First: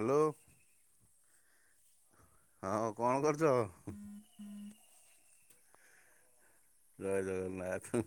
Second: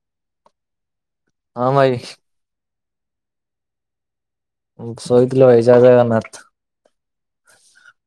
Hello. ହଁ ଭାଇ। ହଁ ଆଉ କଣ କରୁଚ? ଶୋଇଥିଲ ଭାଇ ଜୟ ଜଗନ୍ନାଥ। ଜୟ ଜଗନ୍ନାଥ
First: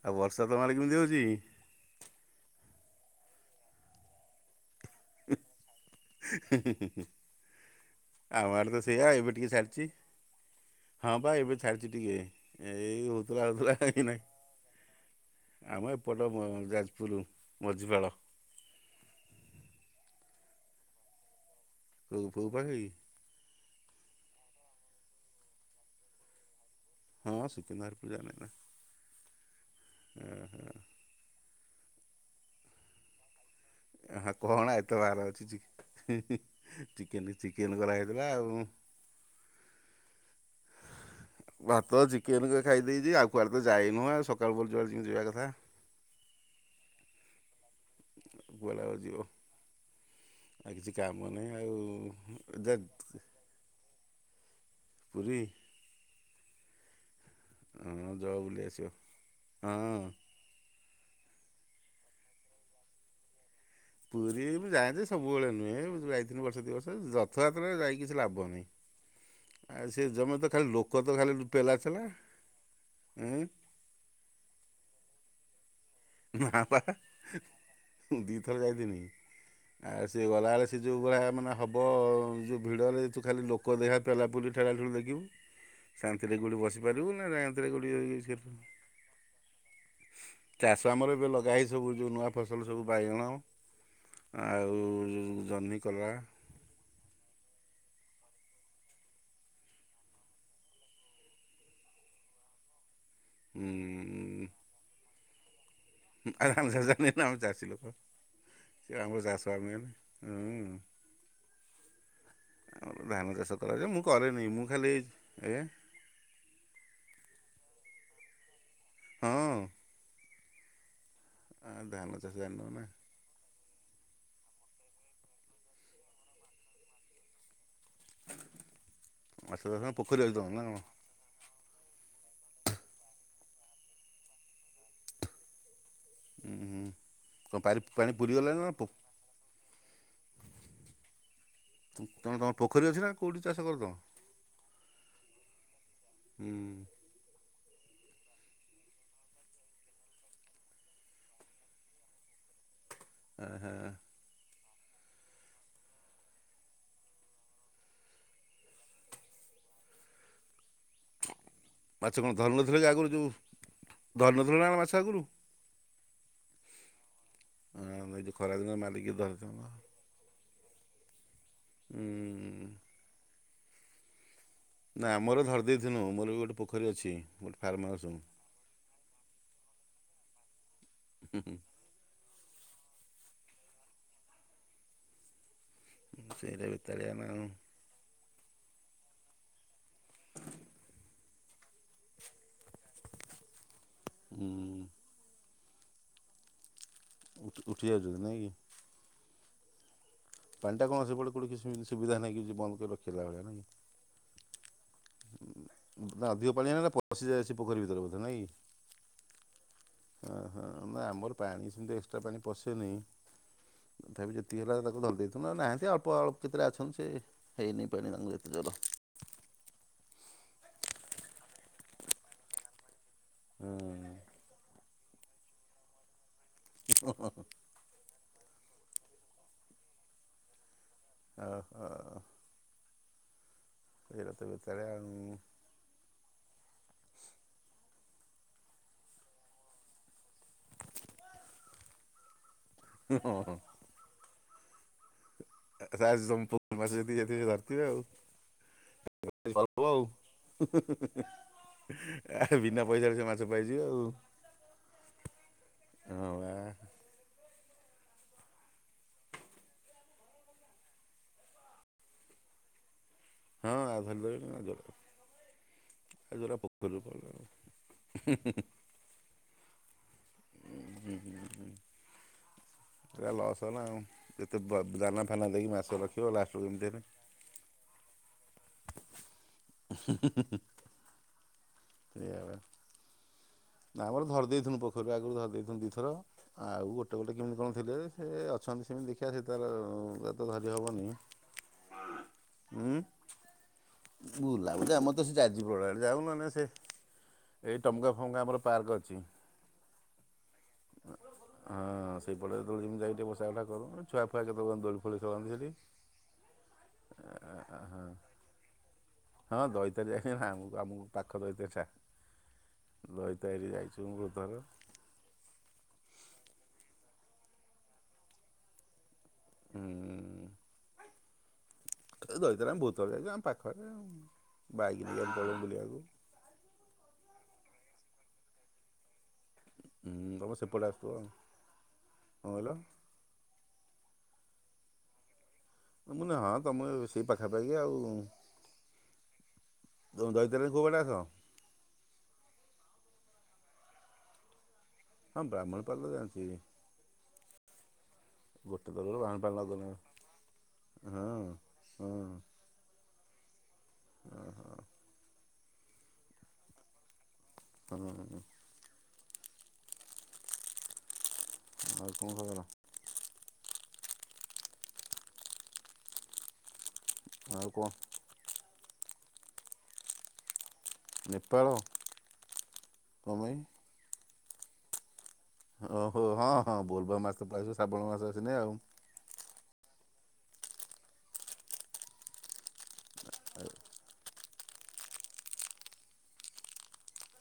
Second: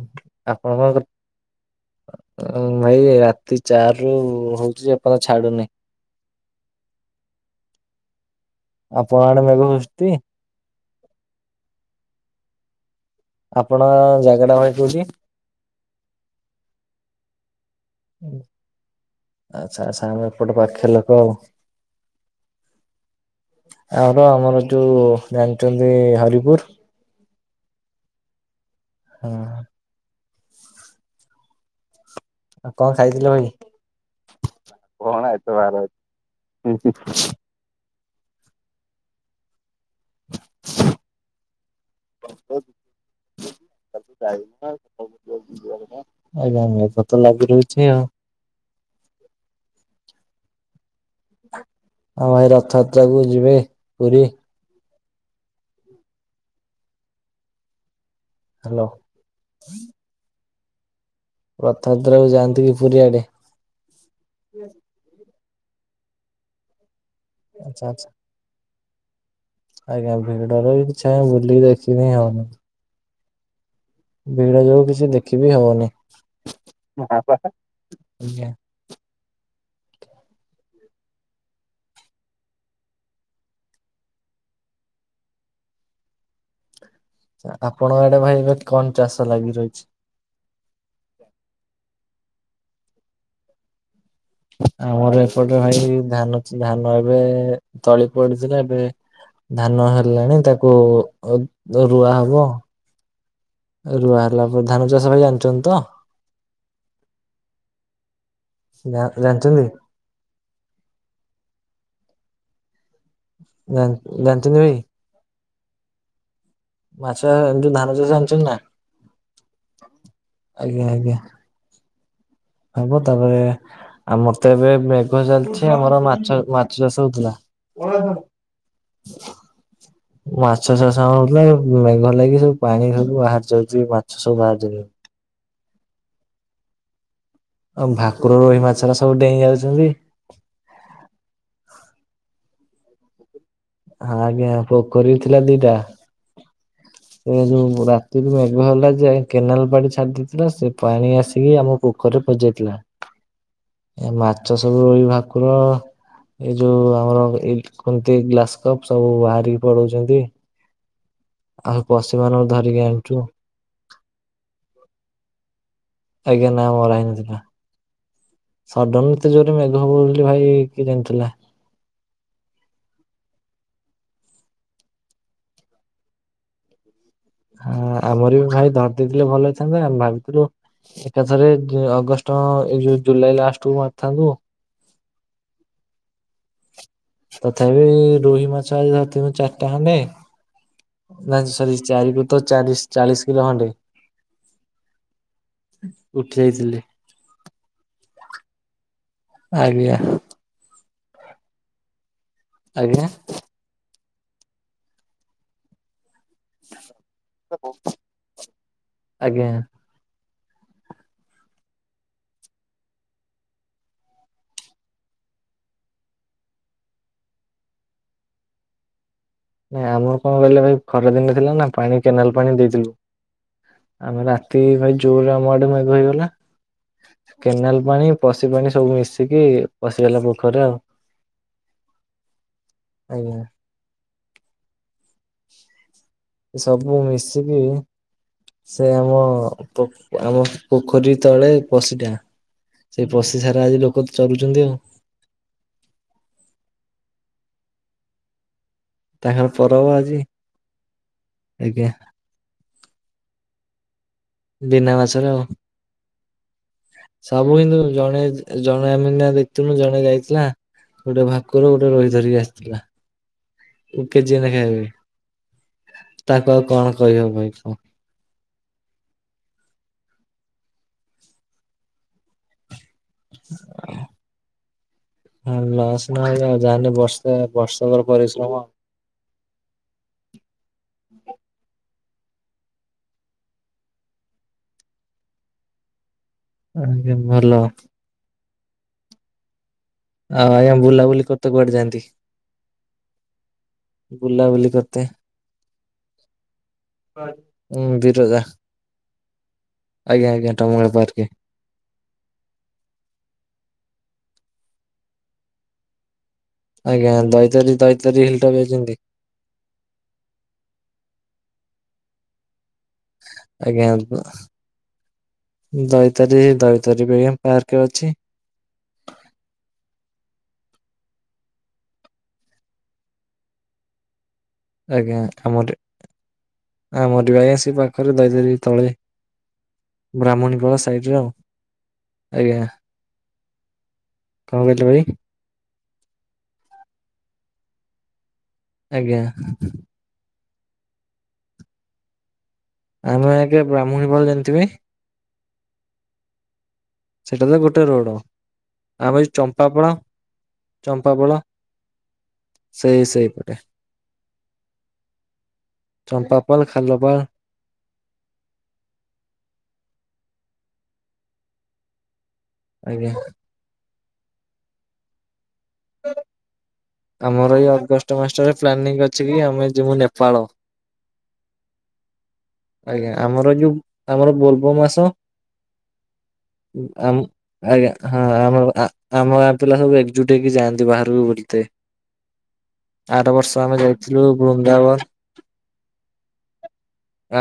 ଆଉ ବର୍ଷା ତମ ଆଡେ ଆପଣଙ୍କ କେମିତି ହଉଚି। ଭାଇ ରାତି ଚାରି ରୁ ହଉଛି ଯେ ଏ ପର୍ଯ୍ୟନ୍ତ ଛାଡୁନି। ଆମ ଆଡ଼େ ତ ସେୟା ଆପଣ ଏବେ ଆଡେ ଟିକେ ମେଘ ଛାଡ଼ିଛି। ହଉଛି ହଁ ପା ଏବେ ଛାଡିଛି ଟିକେ ଏଇ ହଉ ଆପଣ ଜାଗାଟା ଭାଇ କୋଉଠି? ଆମ ଏପଟ ଯାଜପୁର ମଝିପାଳ। ଆଚ୍ଛା ଆଚ୍ଛା ଆମ ଏପଟ ପାଖ ଲୋକ ଆଉ। କୋଉ କୋଉ ପାଖ କି? ଆର ଆମର ଯୋଉ ଜାଣିଛନ୍ତି ହରିପୁର? ହଁ ସୁକିନ୍ଦା ହରିପୁର ଜାଣିନି ନା। ହୁଁ। ଉଁ ହୁଁ। ଆଉ କଣ ଖାଇଥିଲ ଭାଇ? ହଁ କଣ ଏତେ କଣ ବାର ଅଛି ଏତେ ଚି ବାର ଅଛି ଚିକେନ୍ ଚିକେନ୍ କରାହେଇଥିଲା ଆଉ। ଭାତ ଚିକେନ ତ ଖାଇ ଦେଇଛି ଆଉ କୁଆଡେ ତ ଯାଇନୁ ଆଉ ସକାଳୁ ଯାଇନ ପହରୁ ଜୁଆଡେ ଯେମିତି ଯିବା କଥା। ଆଜ୍ଞା ଆଜ୍ଞା ବର୍ଷା ତ ଲାଗି ରହିଛି ଆଉ। କୁଆଡେ ଆଉ ଯିବ? ଆଉ କିଛି କାମ ନାହିଁ ଭାଇ ଆଉ ରଥଯାତ୍ରା କୁ ଯେତ୍ ଯିବେ ପୁରୀ? ପୁରୀ? ହଁ ଯଅ ବୁଲି ହ୍ୟାଲୋ ଆସିବ ହଁ। ରଥଯାତ୍ରାକୁ ଯାଆନ୍ତି କି ପୁରୀଆଡେ? ପୁରୀ ମୁଁ ଯାଏଁ ଯେ ସବୁବେଳେ ନୁହେଁ ମୁଁ ଯାଇଥିଲି ବର୍ଷେ ଦି ବର୍ଷ ରଥଯାତ୍ରାରେ ଆଚ୍ଛା ଆଚ୍ଛା ଯାଇ କିଛି ଲାଭ ନାହିଁ। ଆଉ ସେ ଆଜ୍ଞା ଜମି ତ ଭିଡରେ ଖାଲି ବି ଲୋକ କିଛି ତ ଆଜ୍ଞା ଖାଲି ବୁଲିକି ପେଲା ଦେଖିବି ଠେଲା ହିଁ ହଉନି ଉଁ। ଭିଡ ଯୋଗୁ କିଛି ଦେଖିବି ହବନି। ନା ବା ଦି ଆଜ୍ଞା ଥର ଯାଇଥିଲି। ଆଉ ସିଏ ଗଲାବେଳେ ସେ ଯେଉଁ ଭଳିଆ ମାନେ ହବ ଯେଉଁ ଭିଡ଼ରେ ତୁ ଖାଲି ଲୋକ ଦେହ ପେଲାପୁଲି ଠେଲାଠୁଲି ଦେଖିବୁ ଶାନ୍ତିରେ କୋଉଠି ବସିପାରିବୁ ନା ଶାନ୍ତିରେ କୋଉଠି ଆପଣଙ୍କ ଆଡେ ଭାଇ ଏବେ କଣ ଚାଷ ଲାଗି ରହିଛି? ଚାଷ ଆମର ଏବେ ଲଗା ହେଇ ସବୁ ଯେଉଁ ନୂଆ ଫସଲ ସବୁ ବାଇଗଣ। ଆଉ ଆମର ଏପଟେ ଭାଇ ଜନ୍ହୀ, କଲରା। ଧାନ ଧାନ ଏବେ ତଳି ପଡ଼ିଥିଲା ଏବେ। ଧାନ ହେଲାଣି ତାକୁ ଉଁ ରୁଆ ହବ। ରୁଆ ହେଲା ହୁଁ ପରେ ଧାନ ଚାଷ ଭାଇ ଜାଣିଛନ୍ତି ତ ଆଉ ଧାନ ଚାଷ ଜାଣିନି ଆମ ଚାଷୀ ଲୋକ ଆମର ଚାଷ ବାସ ଜାଣିଛନ୍ତି ଆମେ ଜାଣିନି। ହୁଁ- ଆମର ଧାନ ଚାଷ କରା ମୁଁ କରେନି ଜାଣିଛନ୍ତି ମୁଁ ଭାଇ? ଖାଲି ଏ ମାଛ [unintelligible] ଯଉ ଧାନ ଚାଷ ଜାଣିଚନ୍ତି ନା ହଁ - ଆଜ୍ଞା - ଆଜ୍ଞା। ହ ଧାନ ଚାଷ ଜାଣିନୁ ନା? ହବ ତାପରେ ଆମର ତେ ଏବେ ମେଘ ଚାଲିଚି ଆମର ମାଛ- ମାଛ ଚାଷ ହଉଥିଲା। ମାଛ ଚାଷ ନା ପୋଖରୀ ଅଛି ତମର ନା ମାଛ କଣ? ଚାଷ ଥିଲା ମେଘ ଲାଗି ସବୁ ପାଣି ସବୁ ବାହାରି ଯାଉଛି ମାଛ ସବୁ ବାହାରି ଯାଉଛନ୍ତି। ଉଁ କଣ ଆଉ ପା ପାଣି ଭାକୁର ରୋହି ପୁରିଗଲାଣି ଆପୁ? ମାଛରା ସବୁ ଡେଇଁ ଯାଉଛନ୍ତି। କଣ ତମର ପୋଖରୀ ଅଛି ନା କୋଉଠି ଚାଷ କର? ତମେ? ହଁ ଆଜ୍ଞା ପୋଖରୀ ବି ଥିଲା ଦିଟା ହୁଁ ହୁଁ। ସେ ଯୋଉ ରାତିରୁ ମେଘ ହେଲା ଯେ କେନାଲ ପାଣି ଛାଡି ଦେଇଥିଲା, ସେ ପାଣି ଆସିକି ଆମ ପୋଖରୀ ରେ ପଜାଇଥିଲା। ହଁ ହଁ। ମାଛ ସବୁ ରୋହି ଭାକୁର ଏଇ ଯୋଉ ଆମର ଏଇ କୁନ୍ତି ଗ୍ଲାସ କପ୍ ସବୁ ବାହାରିକି ପଳଉଚନ୍ତି। ମାଛ କଣ ଧରିକି ଧରିନଥିଲେ ଆଗରୁ ଆଣିଛୁ ଯେଉ ଧରିନଥିଲୁ ନା କଣ ମାଛ ଆଗରୁ? ଆଜ୍ଞା ନା ମରା ହେଇନଥିଲା। ହଁ ଆମେ [unintelligible] ଖରା ବେଳେ ସଡନ୍ ଏତେ ଜୋର୍ ରେ ମେଘ ହବ ବୋଲି ଭାଇ କିଏ ଜାଣିଥିଲା। ହୁଁ। ନାଁ ଆମର ଧରି ଦେଇଥିଲୁ ମୋର୍ ବି ଗୋଟେ ପୋଖରୀ ଅଛି। ଗୋଟେ ଫାର୍ମ ହଁ ହାଉସ୍ ଆମର ବି ଭାଇ ଧରି ଦେଇଥିଲେ ଭଲ ହେଇଥାନ୍ତା ଆମେ ଭାବିଥିଲୁ ଏକାଥରେ ଅଗଷ୍ଟ ହଁ ଏଯଉ ଜୁଲାଇ ଲାଷ୍ଟକୁୁ ମାରିଥାନ୍ତୁ ହଁ ସେଇରା ବେତଳିଆ ନା ଆଉ। ଏଇ ରୋହି ମାଛ ଆଜି ଧରିଥୁଲି ଚାରିଟା ଖଣ୍ଡେ। ନାଇଁ ସରି ଚାରିକୁର୍ତ୍ତ ଚାରି ଚାଳିଶ କିଲୋ ଖଣ୍ଡେ। ହୁଁ। ଉଠି ଯାଇଥିଲି। ଉଠି ଯାଉଛନ୍ତି ନା କି? ଆଜ୍ଞା। ପାଣି ଟା କଣ ସେପଟ କୋଉଠି କିଛି ସୁବିଧା ନାହିଁ କିଛି ବନ୍ଦ କରି ଆଜ୍ଞା ରଖିଲା ଭଳିଆ ନା କି। ହୁଁ। [unintelligible] ଅଧିକ ପାଣି ଆସେ ପଶି ଯାଏ ସେ ପୋଖରୀ ଭିତରେ ବୋଧେ ନାଇଁ? ଆଜ୍ଞା ଓହୋଃ! ନା, ଆମର ପାଣି ସେମିତି ଏକ୍ସଟ୍ରା ପାଣି ପଶିନି। ତଥାପି ଯେତିକି ହେଲା ତାକୁ ଧରି ଦେଇେଥିଲୁ ନା ନାହାନ୍ତି ଆଉ ଅଳ୍ପ ଅଳ୍ପ କେତେଟା ଅଛନ୍ତି ସେ। ହେଇନି ପାଣି ତାଙ୍କୁ ଏଥର। ନାଇଁ, ଆମର କଣ କହିଲେ ଭାଇ ଖରା ଦିନ ଥିଲା ନା ପାଣି କେନାଲ ପାଣି ଦେଇଥିଲୁ। ହଁ। ଆମେ ରାତି ଭାଇ ଜୋରରେ ଆମଡେ ମେଘ ହେଇଗଲା, କେନାଲ ପାଣି ପଶି ପାଣି ସବୁ ମିଶିକି ପସିଗଲା ପୋଖରୀ ରେ ଆଉ। ଓହୋ। ଆଜ୍ଞା। ଏଇରା ତ ବେତଳିଆ ହୁଁ। ସବୁ ମିଶିକି ସେ ଆମ ଆମ ପୋଖରୀ ତଳେ ପଶିଟା ସେଇ ପଶି ସାରା ହଁ ଆଜି ଲୋକ ଚରୁଛନ୍ତି ଆଉ। ଆଛା ଆଜି ତୁମ ପୋଖରୀ ମାଛ ଯେତିକି ସେତିକି ଧରିଥିବେ ଆଉ। ତାଙ୍କର ପରବ ଆଜି [unintelligible] ଆଜ୍ଞା ଆହା ବିନା ପଇସାରେ ସେ ମାଛ ପାଇଯିବେ ଆଉ। ବିନା ମାଛରେ ଆଉ। ହଁ ବା ସବୁ କିନ୍ତୁ ଜଣେ ଜଣେ ଆମେ ଏଇନା ଦେଖୁଥିଲୁ ଜଣେ ଯାଇଥିଲା। ଗୋଟେ ଭାକୁର ଗୋଟେ ରୋହି ଧରିକି ଆସିଥିଲା। ହଁ ଆଉ କେଜିିଏ ଧରିଦେବେନି ଆଉ ନେଖା ହେବେ ଯୋଉରା ତାଙ୍କୁ ଆଉ କଣ କହିବ ଭାଇ କୁହ। ହଁ ହଁ ହଁ। ଉଁ ହୁଁ, ହୁଁ, ହୁଁ। ଏଇରା ଲସ୍ ହେଲା ଆଉ ଏତେ ଦାନା ଫାନା ଦେଇକି ମାଛ ରଖିବ ଲାଷ୍ଟକୁ ଏମିତି ହେବେ ତା ବର୍ଷକର ପରିଶ୍ରମ ହ [unintelligible] ସେୟା ପା। ନା, ଆମର ଧରି ଦେଇେଥିଲୁ ପୋଖରୀରୁ ଆଗରୁ ଧରି ଦେଇଥିଲୁ ଦୁଇଥର, ଆଉ ଗୋଟେ ଆଜ୍ଞା ଗୋଟେ ଭଲ କେମିତି କଣ ଥିଲେ। ସେ ଅଛନ୍ତି ସେମିତି ଦେଖିବା ସେ ତାର [inaudible] ତ ଆଉ ଧରି ଆଜ୍ଞା ହବନି, ବୁଲାବୁଲି କରତେ କୁଆଡେ ଯାଆନ୍ତି ହୁଁ? ବୁଲାବୁଲି ବୁଲା ବୁଲି କରତେ? ଆମ ତେ ସେ ଯାଜପୁରୁ ରୋଡ଼ ଆଡ଼େ ଯାଉ ନହେଲେ ସେ ଏଇ ଉଁ ଟମକା ଫମକା ବିରଜା ଆମର। ପାର୍କ ଅଛି। ଆଜ୍ଞା ଆଜ୍ଞା ଟମ [unintelligible] ପାର୍କ। ହଁ ସେଇପଟେ ଯେତେ ବେଳେ ଯାଇକି ବସା ଉଠା କରୁ ଛୁଆ ଫୁଆ କେତେ ବେଳେ କେମିତି ଦୋଳି ଫୋଳି ଖେଳନ୍ତି ସେଠି। [inaudible] ଆଜ୍ଞା ଦଇତାରି ଦଇତାରି ହିଲ୍‌ଟା ଭିଆଉଚନ୍ତି। ହଁ ଦଇତାରି ହେଁ ଆମ ଆମକୁ ପାଖ ଦଇତାରିଟା। ଦଇତାରି ଆଜ୍ଞା ଯାଇଛୁ ପ। ବହୁତ ଥର ଦଇତାରି ଦଇତାରୀ ବି ଆଜ୍ଞା ପାର୍କ ଅଛି। ଉଁ। ଦଇତାରୀ ଆମେ ଭହୁତ ଥର ଯାଇଚୁ ଆମ ପାଖରେ ଆଉ ବାଇକ ଆଜ୍ଞା ନେଇକି ଆମର ପଳାଉବୁଲିବାକୁ। ଆମର ବି ଆଜ୍ଞା ସେଇ ପାଖରେ ଦଇତାରିି ତଳେ। ହୁଁ ତମ ବ୍ରାହ୍ମଣୀପାଳ ସେପଟେ ସାଇଡ ଆସୁଥିବ ରେ ଆଉ, କଣ ଆଜ୍ଞା। କହିଲ କଣ କହିଲ ଭାଇ? ମୁଁ ହଁ ତୁମେ ସେଇ ପାଖାପାଖି ଆଉ। ଆଜ୍ଞା। ତୁମେ ଦୈତାରିକି କୋଉ ବାଟେ ଆସ? ଆମେ ଆଜ୍ଞା ବ୍ରାହ୍ମଣୀ ପାଳ ଜାଣିଥିବେ? ହଁ ବ୍ରାହ୍ମଣପାଳ ତ ଜାଣିଛି। ସେଟା ତ ଗୋଟେ ରୋଡ ଗୋଟେ ଦର। ଆମେ ଏଇ ଚମ୍ପାପାଳ [unintelligible] ଚମ୍ପାପାଳ ହଁ ହଁ। ସେଇ ସେଇପଟେ। ଓ ହଁ। ଚମ୍ପାପାଲ ଖାଲପାଲ। ହଁ। ଆଉ କଣ ଖବର? ଆଜ୍ଞା। ଆମର ଆଉ ଏଇ କଣ ଅଗଷ୍ଟ ମାସଟା ରେ ପ୍ଲାନିଂ ଅଛି କି ଆମେ ଯିବୁ ନେପାଳ। ନେପାଳ? ଆଜ୍ଞା, କଣ ଆମର ପାଇଁ? ଯୋଉ ଆମର ବୋଲବ ମାସ ଓହୋ ହଁ ହଁ ଉଁ ଆମ୍ ବୋଲବମ୍ ମାସ ତ ପଳେଇ ଆସିବ ଆଜ୍ଞା ଶ୍ରାବଣ ମାସ ହଁ ଆସିଲେ ଆଉ ଆମର ଆ ଆମ ଗାଁ ପିଲା ସବୁ ଏକଜୁଟ ହେକି ଯାଆନ୍ତି ବାହାରକୁ ବୁଲିତେ। ଆର ବର୍ଷ ଆମେ ଯାଇଥିଲୁ ବୃନ୍ଦାବନ।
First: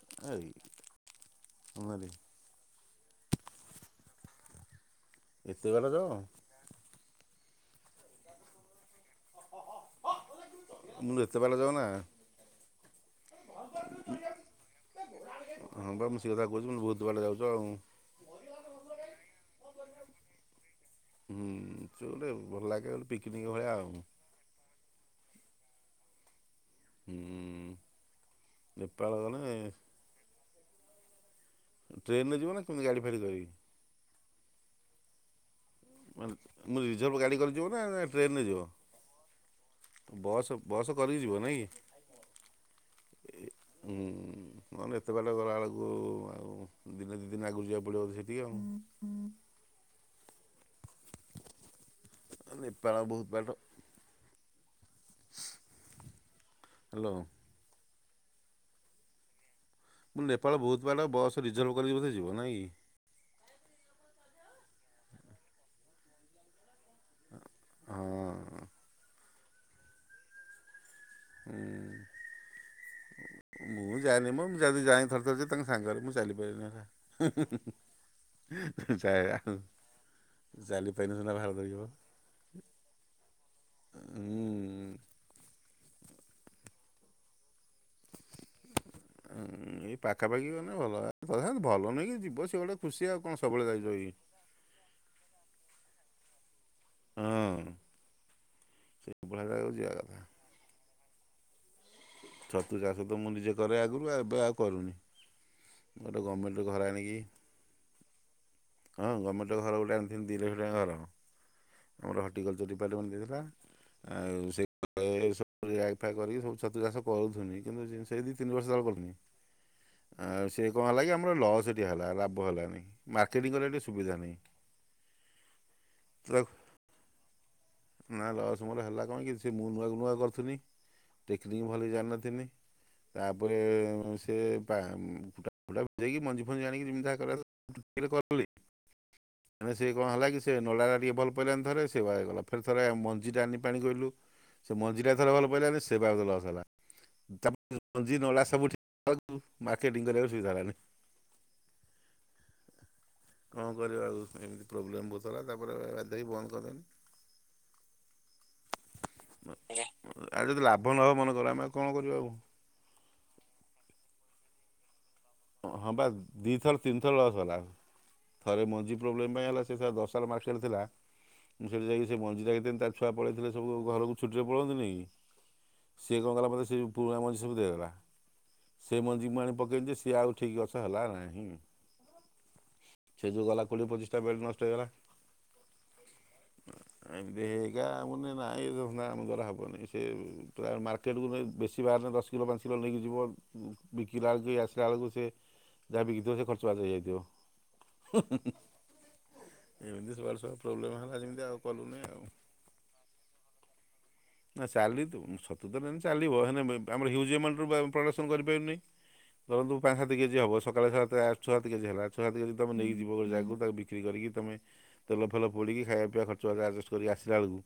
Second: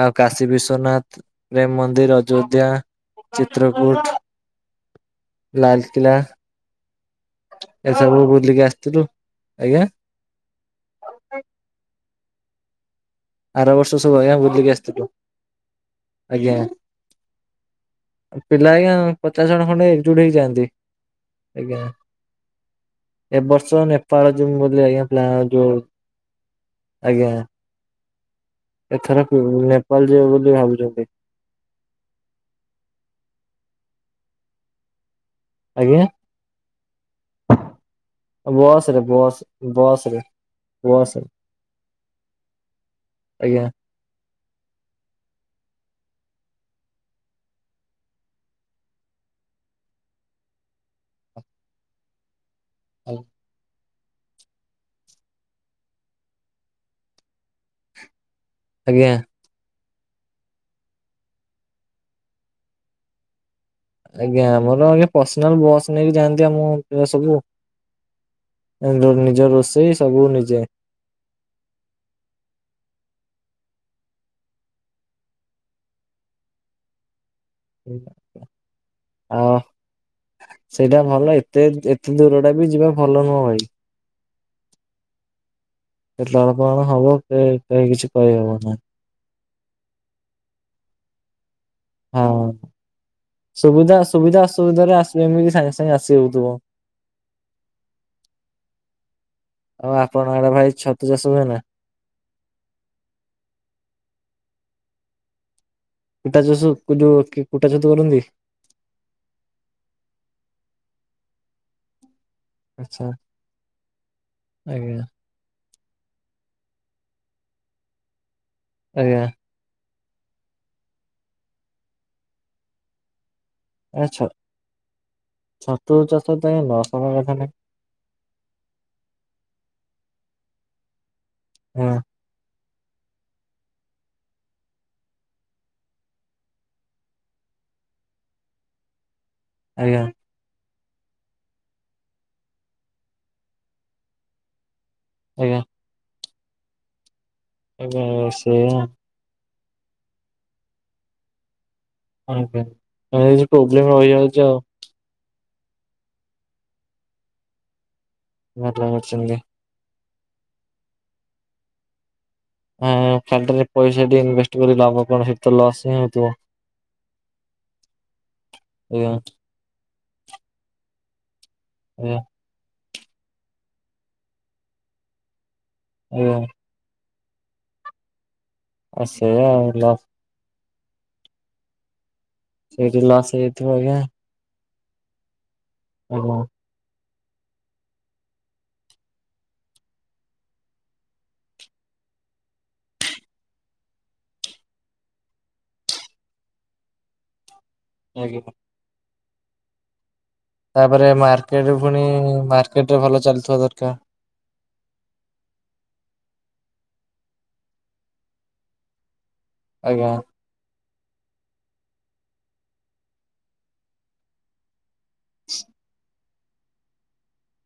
ଆଉ ଏଇ କାଶୀ ବିସ୍ଵନାଥ, ପ୍ରେମ ଅନାରେ ମନ୍ଦିର, ଅଯୋଧ୍ୟା, ଚିତ୍ରକୁୂଟ। ଏତେ ବାଟ ଯାଅ ଲାଲକିଲ୍ଲା। ଏସବୁ ବୁଲିକି ଆସିଥିଲୁ, ଆଜ୍ଞା? ମୁଁ ଏତେ ବାଟ ଯାଅ ନା? ଆର ବର୍ଷ ସବୁ ଆଜ୍ଞା ବୁଲିକି ଆସିଥିଲୁ। ହଁ ବା ମୁଁ ସେ କଥା ଆଜ୍ଞା। କହୁଛିଁ ମୁ କନି ବହୁତ ବାଟ ଯାଉଛ ଆଉ। ପିଲା ଆଜ୍ଞା ପଚାଶ ଜଣ ଖଣ୍ଡେ ଏକଜୁଟ ହେଇଯାଆନ୍ତି। ହୁଁ ସେ ଗୋଟେ ଭଲ ଲାଗେ ଗୋଟେ ଏ ପିକ୍ନିକ୍ ବର୍ଷ ଭଳିଆ ଆଉ। ନେପାଳ ଯୋଉ [unintelligible] ଆଜ୍ଞ ପ୍ଲାଣ୍ଟୋ ଆଜ୍ଞା। ହୁଁ ନେପାଳ ଗଲେ ଏଥରକୁ ନେପାଳ ଯିବେ ବୋଲି ଭାବୁଚନ୍ତି। ଟ୍ରେନ୍ ରେ ଯିବ ନା କେମିତି ଗାଡ଼ି ଫାଡ଼ି କରିକି? ଆଜ୍ଞା ମାନେ ମୁ ରିଜର୍ଭ ଗାଡ଼ି କରି ଯିବ ନା ନା ଟ୍ରେନ୍ ରେ ଯିବ? ବସ ରେ ବସ ବସ ରେ ବସ୍ ବସ୍ ବସ କରିକି ରେ ଯିବ ନାଇଁ? ଆଜ୍ଞା। ଉଁ, ନହେଲେ ଏତେ ବାଳେ ଗଲାବେଳକୁ ଆଉ ଦିନେ ଦି ଦିନ ଆଗରୁ ଯିବାକୁ ପଡ଼ିବ ସେଠିକି ଆଉ। ଆଉ ନେପାଳ ବହୁତ ବାଟ। ହାଲୋ। ଆଜ୍ଞା। ମୁଁ ନେପାଳ ବହୁତ ବାଟ ବସ୍ ରିଜର୍ଭ କରିକି ବୋଧେ ଯିବ ନାଇଁ କି? ଆଜ୍ଞା ଆମର ଆଜ୍ଞା ପର୍ସନାଲ ବସ୍ ନେଇକି ଯାଆନ୍ତି ଆମ ସବୁ। ହଁ [unintelligible] ନିଜ ରୋଷେଇ ସବୁ ନିଜେ। ହଁ। ମୁଁ ଜାଏନି ମୋ ମୁଁ ଯଦି ଯାଏ ଥରେ ଥରେ ଯାଏ ତାଙ୍କ ସାଙ୍ଗରେ ମୁଁ ଚାଲି ପାରେନି ଏକା। ଯାଏ ଆହୁ ଆଉ ସେଇଟା ଭଲ, ଏତେ ଏତେ ଦୂର ଟା ବି ଯିବା ଭଲ ନୁହଁ ଭାଇ। ଅ, ଉଁ, କେତଳଳେ କଣ ହବ କେ କେହି କିଛି କହିହବ ନାହିଁ। ଅଁ, ଉଁ, ଏଇ ପାଖାପାଖି ଗନେ ଭଲ। ଆ କରିଥାନ୍ତି ଭଲ ନେଇକି ଯିବ ସେ ହଁ ଗୋଟେ ଖୁସି ଆଉ କଣ ସବୁବେଳେ ଯାଇକି ରହିବି? ସୁବିଧାରେ ଆସିବ ଏମିତି ସାଙ୍ଗ ସାଙ୍ଗେ ଆସିହଉଥୁବ। ହଁ ସେ [unintelligible] ଜାଗାକୁ ଆଉ ଯିବା କଥା। ଆପଣ ଆଡେ ଭାଇ ଛତୁ ଚାଷ ହୁଏ ନା ଛତୁ ଚାଷ ତ ମୁଁ ନିଜେ କରେ ଆଗରୁ ଆଉ ଏବେ ଆଉ କରୁନି। ଗୋଟେ କୁଟା ଗଭର୍ଣ୍ଣମେଣ୍ଟ ଚଷୁ ଘର କୁଦୁ ଆଣିକି କି କୁଟାଛତୁ କରନ୍ତି? ହଁ ଗମେଣ୍ଟ ଘର ଗୋଟେ ଆଣିଥିନି ଦି ଲକ୍ଷ ଟଙ୍କା ଘର। ଆମର ହର୍ଟିକଲଚର୍ ଆଚ୍ଛା ଡିପାର୍ଟମେଣ୍ଟ ଦେଇଦେଲା। ଆଉ ସେ ଆଜ୍ଞା [inaudible] ସ ରେକ ଫେକ କରିକି ସବୁ ଛତୁ ଚାଷ କରୁଥୁନି। କିନ୍ତୁ ଯେ ସେଇ ଦି ତିନି ବର୍ଷ ତଳେ କରୁଥୁନି। ଆଜ୍ଞା ଆଉ ସେ କଣ ହେଲା କି ଆମର ଲସ୍ ଟି ହେଲା। ଲାଭ ହେଲାନାହିଁ। ମାର୍କେଟିଂ କରିବାକୁ ଟିକେ ସୁ ଆଚ୍ଛା ଛତୁ ଚାଷ ତ [unintelligible] ନା ଲସ୍ ମୋର ହେଲା କଣ କିି ସେ ମୁଁ ନୂଆକୁ ନୂଆ କରୁଥୁନି। ଟେକ୍ନିକ୍ ଭଲି ହଁ ଜାଣିନଥିନି। ତାପରେ ଉଁ, ସେ ପା-ଉଁ, ଟା [inaudible] ବୁ ଦେଇକି ମଞ୍ଜି ଫଞ୍ଜି ଆଣିକି ଯେମିତି ଯାହା କରିବା [inaudible] ଚୁପ୍ତିରେ କଲି। ହେନେ ସେ ଆଜ୍ଞା କଣ ହେଲା କି ସେ ନଡା ଟା ଟିକେ ଭଲ ପଇଲାନି ଥରେ ସେବା ହେଇଗଲା। ଫେର୍ ଥରେ ମଞ୍ଜିଟା ଆଣିନି ପାଣି କୋଇଲି ରୁ ସେ ମଞ୍ଜି ଟା ସେଟା ଭଲ ଆଜ୍ଞା ପଇଲାନି ସେବାଗ ଲସ୍ ହେଲା। ତା ଆଜ୍ଞା [inaudible] ଯିଏ ନଡା ସେଇଆ ସବୁଠି [inaudible] କୁ ମାର୍କେଟିଙ୍ଗ କରିବାକୁ ସୁବିଧା ହେଲାନି। ଆଜ୍ଞା ତୋମର କିଛି କଣ ପ୍ରୋବ୍ଲେମ୍ କରିବା ରହିଯାଉଚି ଆଉ। ଏମିତି ପ୍ରୋବ୍ଲେମ୍ ବହୁତ ହେଲା ତାପରେ ବାଧ୍ଯ ହେଇ ବନ୍ଦ କରିଦେନି। [unintelligible] ଇଏ ଆଉ ଯଦି ଲାଭ ନହବ ମନେକର ଆମେ ଆଉ କଣ କରିବା ଆଉ। ହଁ ଖାଲଟାରେ ପଇସା ଟି ଇନଭେଷ୍ଟ କରି ଲାଭ କଣ ସେ ହଁ, ହଁ ବା ଦି ଥର ତିନି ଥର ଲସ୍ ହେଲା। ଥରେ ମଞ୍ଜି ଆଜ୍ଞା ପ୍ରୋବ୍ଲେମ୍ ପାଇଁ ହେଲା। ସିଏ ସା ଦଶ [unintelligible] ଥିଲା ମୁଁ ସେଠି ଯାଇକି ସେ ଆଜ୍ଞା। ମଞ୍ଜି [unintelligible] ତା ଛୁଆ ପଳେଇଥିଲେ ସବୁ ଘରକୁ ଛୁଟିରେ ପଳନ୍ତିନିକି। ସିଏ କଣ ଆଜ୍ଞା କଲା ମୋତେ ସେଇ ପୁରୁଣା ମଞ୍ଜି ସବୁ ଦେଇଦେଲା। ସେ ଆଉ ମଞ୍ଜି ମୁଁ ସେଇଆ ଆଣି ଆଉ ପକେଇଲି ଯେ ଲସ୍ ସିଏ ଆଉ ଠିକ୍ ଗଛ ହେଲା ନାହିଁ। ସେଇଠି ସେ ଲସ୍ ଯୋଉ ଗଲା ହେଇଯାଇଥିବ କୋଡିଏ ଆଜ୍ଞା ପଚିଶ ଟା ବେଲ ନଷ୍ଟ ହେଇଗଲା। ଓହୋ! ଅ, ଏମିତି ହେଇ ହେଇକା ମୁଁ କଇନି ନାଇଁ ସେ ଧନ୍ଦା ଆମ ଦ୍ଵାରା ହେବନି। ସେ ପ୍ରାୟ ମାର୍କେଟକୁ ନେଇ ବେଶୀ ବାହାରିଲେ ଦଶ କିଲୋ ପାଞ୍ଚ କିଲୋ ନେଇକି ଯିବ ବିକିଲାେ କେ ଆସ ବଳେ ଯହା ବି ଖର୍ଚ୍ଚ। ଆଜ୍ଞା। ଏଁମିତି ସବାଲ ସବ୍ ତାପରେ ମାର୍କେଟ୍ ପୁଣି ମାର୍କେଟ୍ ରେ ଭଲ ଚାଲିଥିବା ଦରକାର। ନା ଚାଲି ତୁ ଛତୁ ତର ଚାଲିବ ହେଲେ ଆମର ହ୍ୟୁଜ୍ ଆମାଉଣ୍ଟରୁ ପ୍ରଡ଼କ୍ସନ୍ କରିପାରିବନିଁ। ଧରନ୍ତୁ ପାଞ୍ଚ ଆଜ୍ଞା। ସାତ କେଜି ହେବ ସକାଳେ ସାତ ଆଠ୍ ଛୁସାତ କେଜି ହେଲା ଛସାତ କେଜି ତମେ ନେଇକି ଯିବ ଯାଗାକୁ ବିକ୍ରି କରିକି ତମେ ତେଲ ଫେଲ ପୋଡ଼ିକି ଖାଇବା ପିଇବା ଖର୍ଚ ଛୁଆ କୁ ଆଜେଷ୍ଟେ କରିକି ଆସିଲା ବେଳକୁ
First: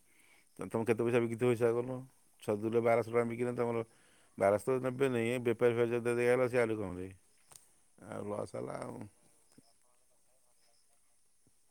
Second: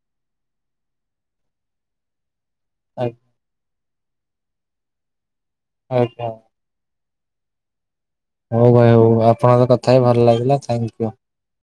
ତମେ କେତେ ପଇସା ବିକିଥିବ ହିସାବ କରୁନ ଛଅ ଦୁଲେ ବାରଶହ ଆଜ୍ଞା ଟଙ୍କା ବିକି କିଲେ ତମର ବାରଶ ତ ଦେବେ ନାହିଁ ଫେପାରି ଆଜ୍ଞା ଫେଲା ସେ ଆହୁରି କମରେ [inaudible] ହଉ ହେଲା ଭାଇ ଆଉ। ହଉ ଆପଣଙ୍କ ସହ କଥା ହେଇ ଭଲଲାଗିଲା ଥାଙ୍କ୍ ୟୁ।